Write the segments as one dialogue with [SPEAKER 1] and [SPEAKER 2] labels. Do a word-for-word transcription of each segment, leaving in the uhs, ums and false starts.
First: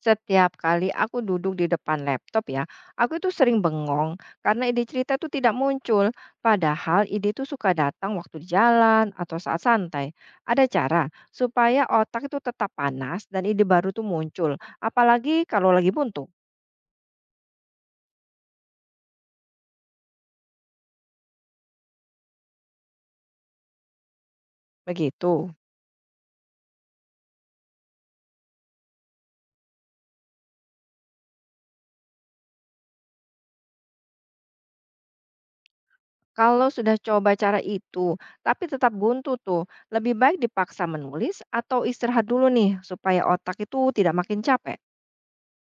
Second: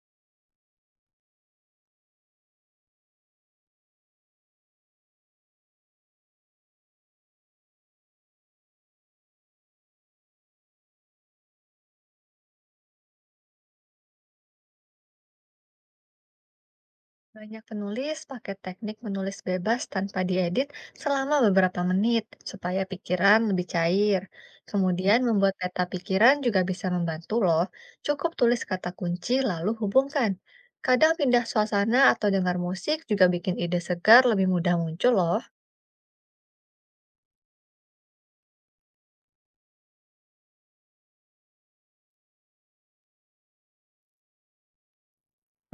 [SPEAKER 1] Setiap kali aku duduk di depan laptop ya, aku itu sering bengong karena ide cerita itu tidak muncul. Padahal ide itu suka datang waktu di jalan atau saat santai. Ada cara supaya otak itu tetap panas dan ide baru itu muncul, apalagi kalau lagi buntu.
[SPEAKER 2] Banyak penulis pakai teknik menulis bebas tanpa diedit selama beberapa menit supaya pikiran lebih cair. Hmm. Kemudian membuat
[SPEAKER 1] Begitu.
[SPEAKER 2] peta pikiran juga bisa membantu loh. Cukup tulis kata kunci lalu hubungkan. Kadang pindah suasana atau dengar musik juga bikin ide segar lebih mudah muncul loh.
[SPEAKER 1] Kalau sudah coba cara itu, tapi tetap buntu tuh, lebih baik dipaksa menulis atau istirahat dulu nih supaya otak itu tidak makin capek.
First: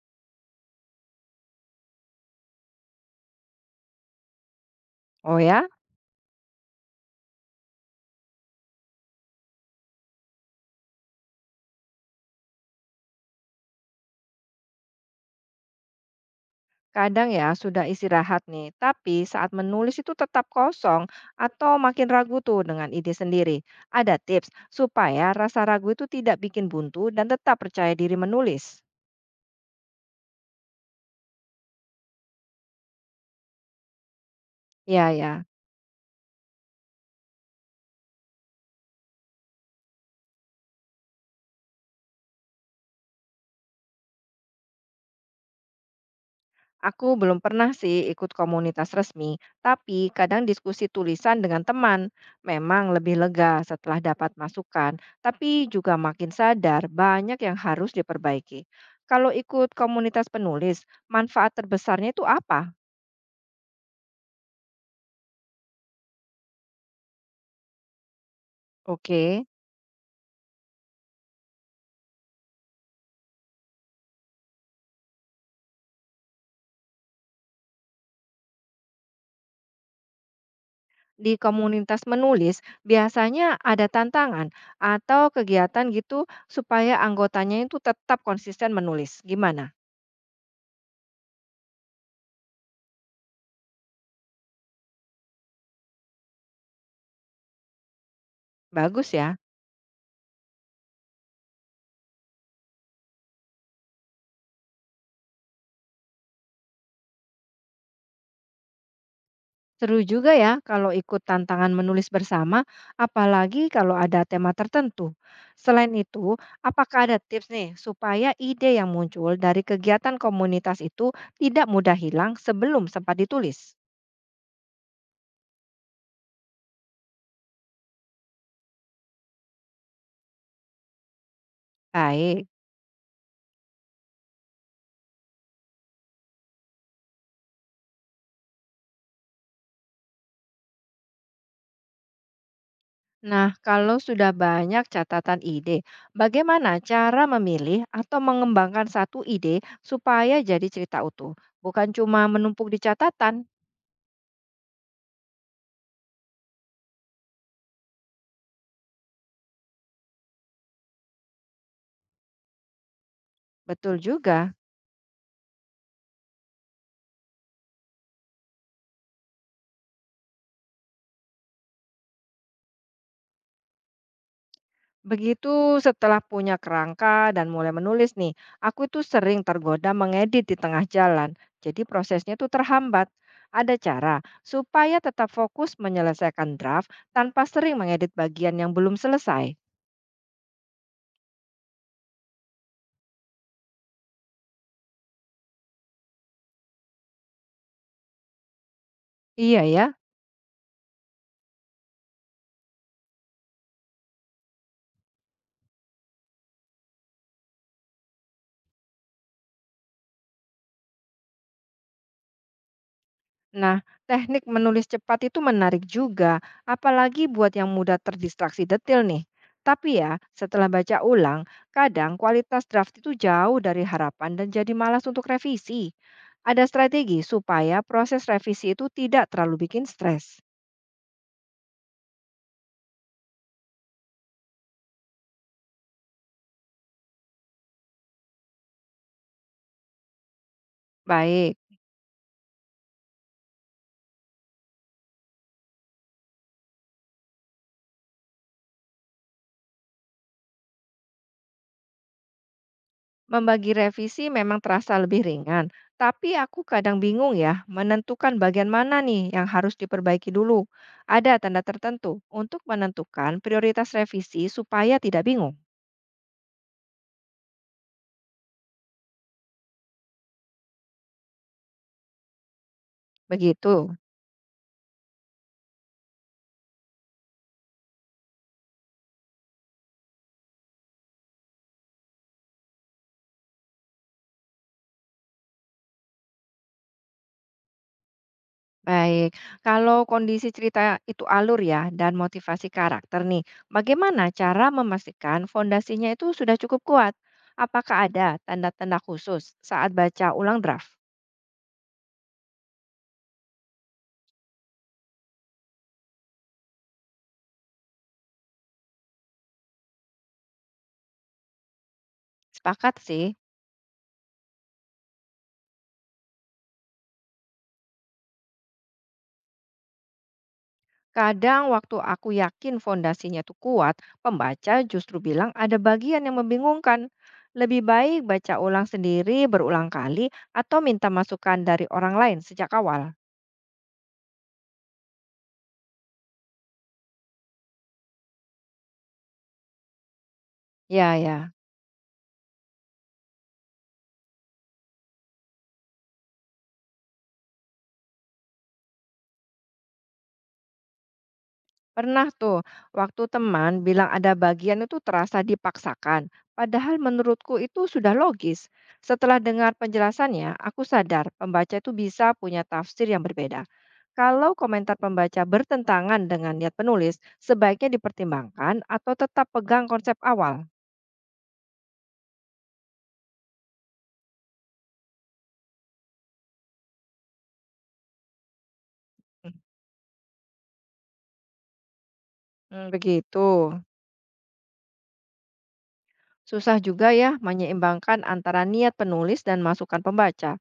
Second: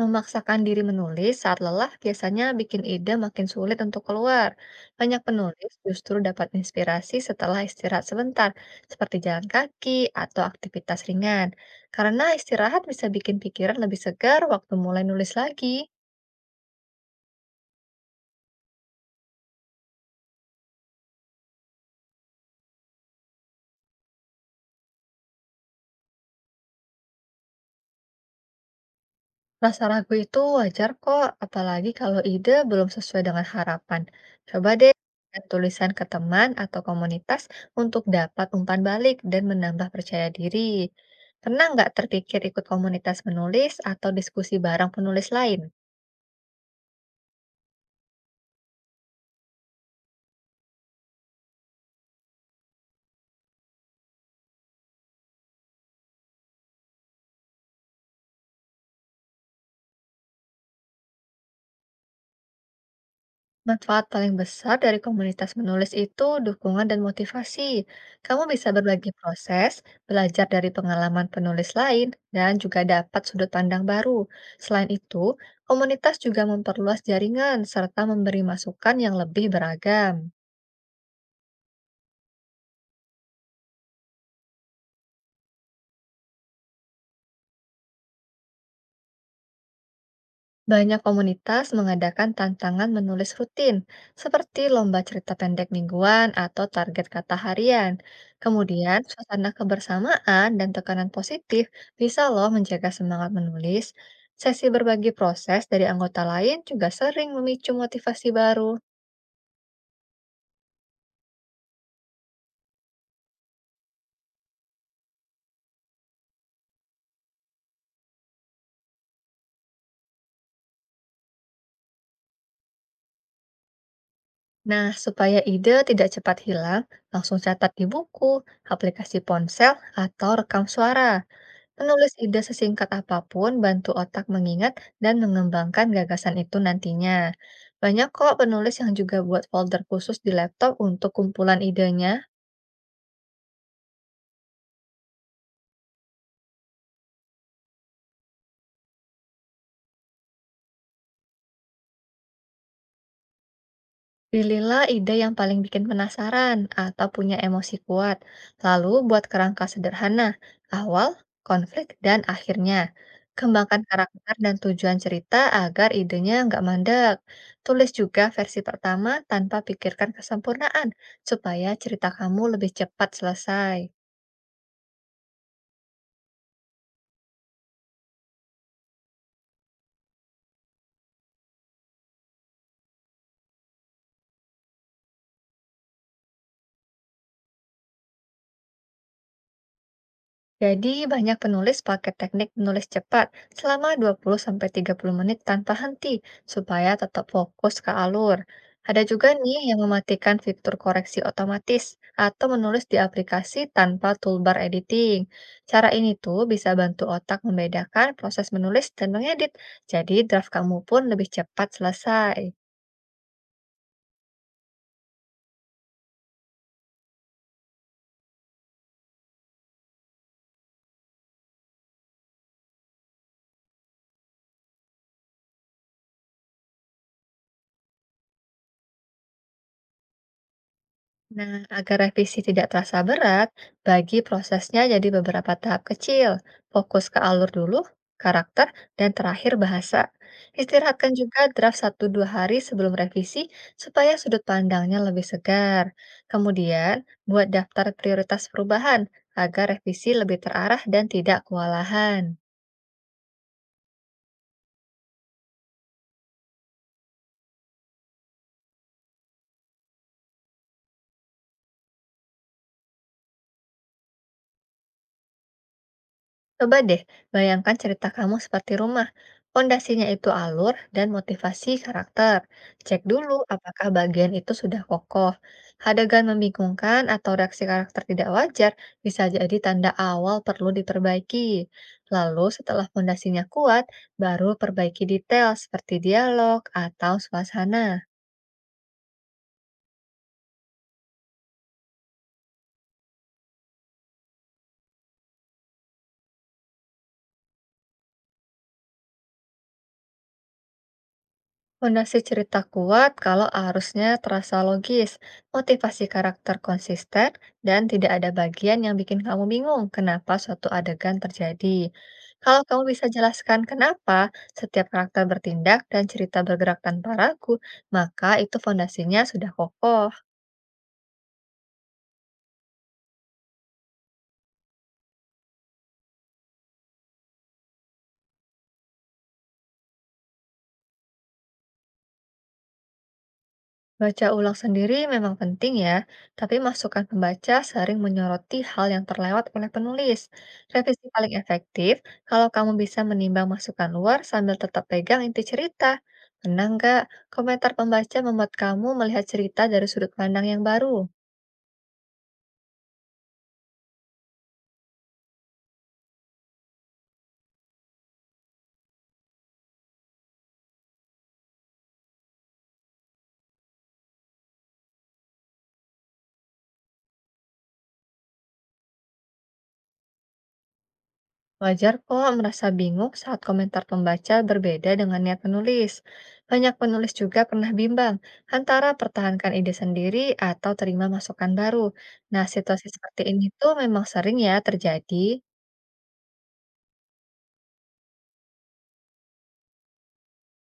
[SPEAKER 2] Memaksakan diri menulis saat lelah biasanya bikin ide makin sulit untuk keluar. Banyak
[SPEAKER 1] Oh ya?
[SPEAKER 2] penulis justru dapat inspirasi setelah istirahat sebentar, seperti jalan kaki atau aktivitas ringan. Karena istirahat bisa bikin pikiran lebih segar waktu mulai nulis lagi.
[SPEAKER 1] Kadang ya sudah istirahat nih, tapi saat menulis itu tetap kosong atau makin ragu tuh dengan ide sendiri. Ada tips supaya rasa ragu itu tidak bikin buntu dan tetap percaya diri menulis.
[SPEAKER 2] Rasa ragu itu wajar kok, apalagi kalau ide belum sesuai dengan harapan. Coba deh
[SPEAKER 1] Ya
[SPEAKER 2] kirim
[SPEAKER 1] ya,
[SPEAKER 2] tulisan ke teman atau komunitas untuk dapat umpan balik dan menambah percaya diri. Pernah nggak terpikir ikut komunitas menulis atau diskusi bareng penulis lain?
[SPEAKER 1] aku belum pernah sih ikut komunitas resmi, tapi kadang diskusi tulisan dengan teman memang lebih lega setelah dapat masukan, tapi juga makin sadar banyak yang harus diperbaiki. Kalau ikut komunitas penulis, manfaat terbesarnya itu apa?
[SPEAKER 2] Manfaat paling besar dari komunitas menulis itu dukungan dan motivasi. Kamu bisa berbagi
[SPEAKER 1] Oke.
[SPEAKER 2] proses, belajar dari pengalaman penulis lain, dan juga dapat sudut pandang baru. Selain itu, komunitas juga memperluas jaringan serta memberi masukan yang lebih beragam.
[SPEAKER 1] Di komunitas menulis biasanya ada tantangan atau kegiatan gitu supaya anggotanya itu tetap konsisten menulis. Gimana?
[SPEAKER 2] Banyak komunitas mengadakan tantangan menulis rutin, seperti lomba cerita pendek mingguan atau target kata harian. Kemudian,
[SPEAKER 1] Bagus ya.
[SPEAKER 2] suasana kebersamaan dan tekanan positif bisa loh menjaga semangat menulis. Sesi berbagi proses dari anggota lain juga sering memicu motivasi baru.
[SPEAKER 1] Seru juga ya kalau ikut tantangan menulis bersama, apalagi kalau ada tema tertentu. Selain itu, apakah ada tips nih supaya ide yang muncul dari kegiatan komunitas itu tidak mudah hilang sebelum sempat ditulis?
[SPEAKER 2] Nah, supaya ide tidak cepat hilang, langsung catat di buku, aplikasi ponsel, atau rekam suara. Menulis ide
[SPEAKER 1] Baik.
[SPEAKER 2] sesingkat apapun bantu otak mengingat dan mengembangkan gagasan itu nantinya. Banyak kok penulis yang juga buat folder khusus di laptop untuk kumpulan idenya.
[SPEAKER 1] Nah, kalau sudah banyak catatan ide, bagaimana cara memilih atau mengembangkan satu ide supaya jadi cerita utuh? Bukan cuma menumpuk di catatan,
[SPEAKER 2] Pilihlah ide yang paling bikin penasaran atau punya emosi kuat, lalu buat kerangka sederhana, awal, konflik, dan akhirnya. Kembangkan
[SPEAKER 1] betul
[SPEAKER 2] karakter
[SPEAKER 1] juga.
[SPEAKER 2] dan tujuan cerita agar idenya nggak mandek. Tulis juga versi pertama tanpa pikirkan kesempurnaan, supaya cerita kamu lebih cepat selesai.
[SPEAKER 1] Begitu setelah punya kerangka dan mulai menulis nih, aku itu sering tergoda mengedit di tengah jalan. Jadi prosesnya tuh terhambat. Ada cara supaya tetap fokus menyelesaikan draft tanpa sering mengedit bagian yang belum selesai.
[SPEAKER 2] Jadi banyak penulis pakai teknik menulis cepat selama dua puluh sampai tiga puluh menit tanpa henti supaya tetap fokus ke alur. Ada juga nih
[SPEAKER 1] Iya
[SPEAKER 2] yang
[SPEAKER 1] ya.
[SPEAKER 2] mematikan fitur koreksi otomatis atau menulis di aplikasi tanpa toolbar editing. Cara ini tuh bisa bantu otak membedakan proses menulis dan mengedit, jadi draft kamu pun lebih cepat selesai.
[SPEAKER 1] Nah, teknik menulis cepat itu menarik juga, apalagi buat yang mudah terdistraksi detil nih. Tapi ya, setelah baca ulang, kadang kualitas draft itu jauh dari harapan dan jadi malas untuk revisi. Ada strategi supaya proses revisi itu tidak terlalu bikin stres.
[SPEAKER 2] Nah, agar revisi tidak terasa berat, bagi prosesnya jadi beberapa tahap kecil. Fokus ke alur dulu, karakter, dan terakhir bahasa. Istirahatkan juga
[SPEAKER 1] Baik,
[SPEAKER 2] draft satu dua hari sebelum revisi supaya sudut pandangnya lebih segar. Kemudian, buat daftar prioritas perubahan agar revisi lebih terarah dan tidak kewalahan.
[SPEAKER 1] membagi revisi memang terasa lebih ringan, tapi aku kadang bingung ya menentukan bagian mana nih yang harus diperbaiki dulu ada tanda tertentu untuk menentukan prioritas revisi supaya tidak bingung.
[SPEAKER 2] Coba deh, bayangkan cerita kamu seperti rumah. Pondasinya itu alur dan motivasi karakter. Cek dulu apakah
[SPEAKER 1] Begitu,
[SPEAKER 2] bagian itu sudah kokoh. Adegan membingungkan atau reaksi karakter tidak wajar bisa jadi tanda awal perlu diperbaiki. Lalu setelah pondasinya kuat, baru perbaiki detail seperti dialog atau suasana.
[SPEAKER 1] baik. Kalau kondisi cerita itu alur ya dan motivasi karakter nih, bagaimana cara memastikan fondasinya itu sudah cukup kuat? Apakah ada tanda-tanda khusus saat baca ulang draft?
[SPEAKER 2] Fondasi cerita kuat kalau arusnya terasa logis, motivasi karakter konsisten, dan tidak ada bagian yang bikin kamu bingung kenapa suatu adegan terjadi. Kalau kamu
[SPEAKER 1] Sepakat
[SPEAKER 2] bisa
[SPEAKER 1] sih.
[SPEAKER 2] jelaskan kenapa setiap karakter bertindak dan cerita bergerak tanpa ragu, maka itu fondasinya sudah kokoh.
[SPEAKER 1] Kadang waktu aku yakin fondasinya itu kuat, pembaca justru bilang ada bagian yang membingungkan. Lebih baik baca ulang sendiri berulang kali atau minta masukan dari orang lain sejak awal.
[SPEAKER 2] Baca ulang sendiri memang penting ya, tapi masukan pembaca sering menyoroti hal yang terlewat oleh penulis. Revisi
[SPEAKER 1] Ya,
[SPEAKER 2] paling
[SPEAKER 1] ya.
[SPEAKER 2] efektif kalau kamu bisa menimbang masukan luar sambil tetap pegang inti cerita. Menang nggak? Komentar pembaca membuat kamu melihat cerita dari sudut pandang yang baru.
[SPEAKER 1] Pernah tuh, waktu teman bilang ada bagian itu terasa dipaksakan, padahal menurutku itu sudah logis. Setelah dengar penjelasannya, aku sadar pembaca itu bisa punya tafsir yang berbeda. Kalau komentar pembaca bertentangan dengan niat penulis, sebaiknya dipertimbangkan atau tetap pegang konsep awal.
[SPEAKER 2] Wajar kok merasa bingung saat komentar pembaca berbeda dengan niat penulis. Banyak penulis juga pernah bimbang antara pertahankan ide sendiri atau terima masukan baru. Nah, situasi
[SPEAKER 1] Hmm,
[SPEAKER 2] seperti
[SPEAKER 1] begitu.
[SPEAKER 2] ini tuh memang sering ya terjadi.
[SPEAKER 1] Susah juga ya menyeimbangkan antara niat penulis dan masukan pembaca.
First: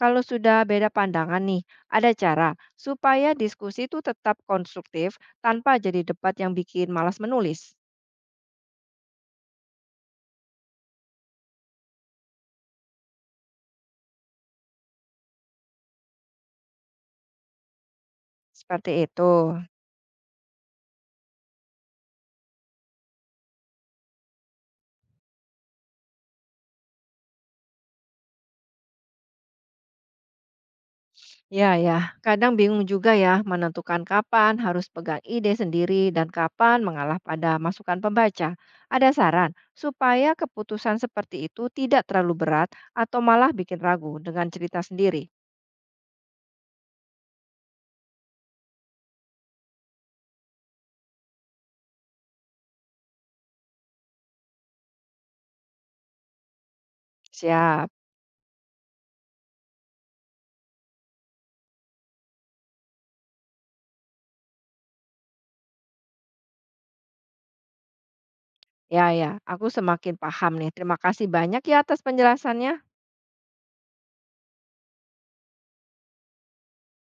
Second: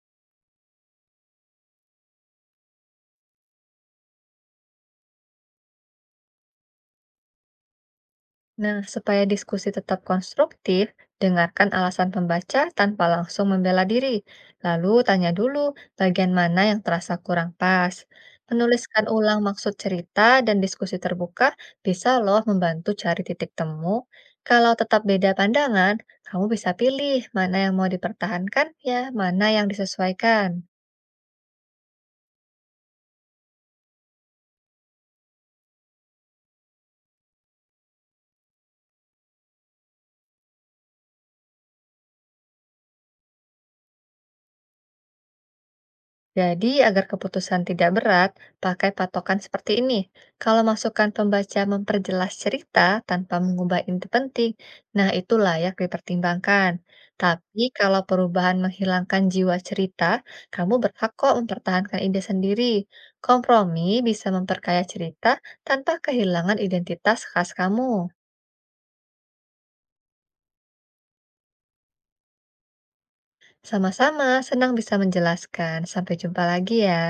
[SPEAKER 1] Kalau sudah beda pandangan nih, ada cara supaya diskusi itu tetap konstruktif tanpa jadi debat yang bikin malas menulis.
[SPEAKER 2] Nah, supaya diskusi tetap konstruktif, dengarkan alasan pembaca tanpa langsung membela diri. Lalu tanya dulu bagian mana yang terasa kurang pas.
[SPEAKER 1] Seperti
[SPEAKER 2] Menuliskan
[SPEAKER 1] itu.
[SPEAKER 2] ulang maksud cerita dan diskusi terbuka bisa loh membantu cari titik temu. Kalau tetap beda pandangan, kamu bisa pilih mana yang mau dipertahankan ya, mana yang disesuaikan.
[SPEAKER 1] Ya ya, kadang bingung juga ya menentukan kapan harus pegang ide sendiri dan kapan mengalah pada masukan pembaca. Ada saran supaya keputusan seperti itu tidak terlalu berat atau malah bikin ragu dengan cerita sendiri.
[SPEAKER 2] Jadi, agar keputusan tidak berat, pakai patokan seperti ini. Kalau masukan pembaca memperjelas cerita tanpa mengubah inti penting, nah itu layak dipertimbangkan. Tapi
[SPEAKER 1] Siap.
[SPEAKER 2] kalau perubahan menghilangkan jiwa cerita, kamu berhak kok mempertahankan ide sendiri. Kompromi bisa memperkaya cerita tanpa kehilangan identitas khas kamu.
[SPEAKER 1] Ya ya, aku semakin paham nih. Terima kasih banyak ya atas penjelasannya.
[SPEAKER 2] Sama-sama, senang bisa menjelaskan. Sampai jumpa lagi ya.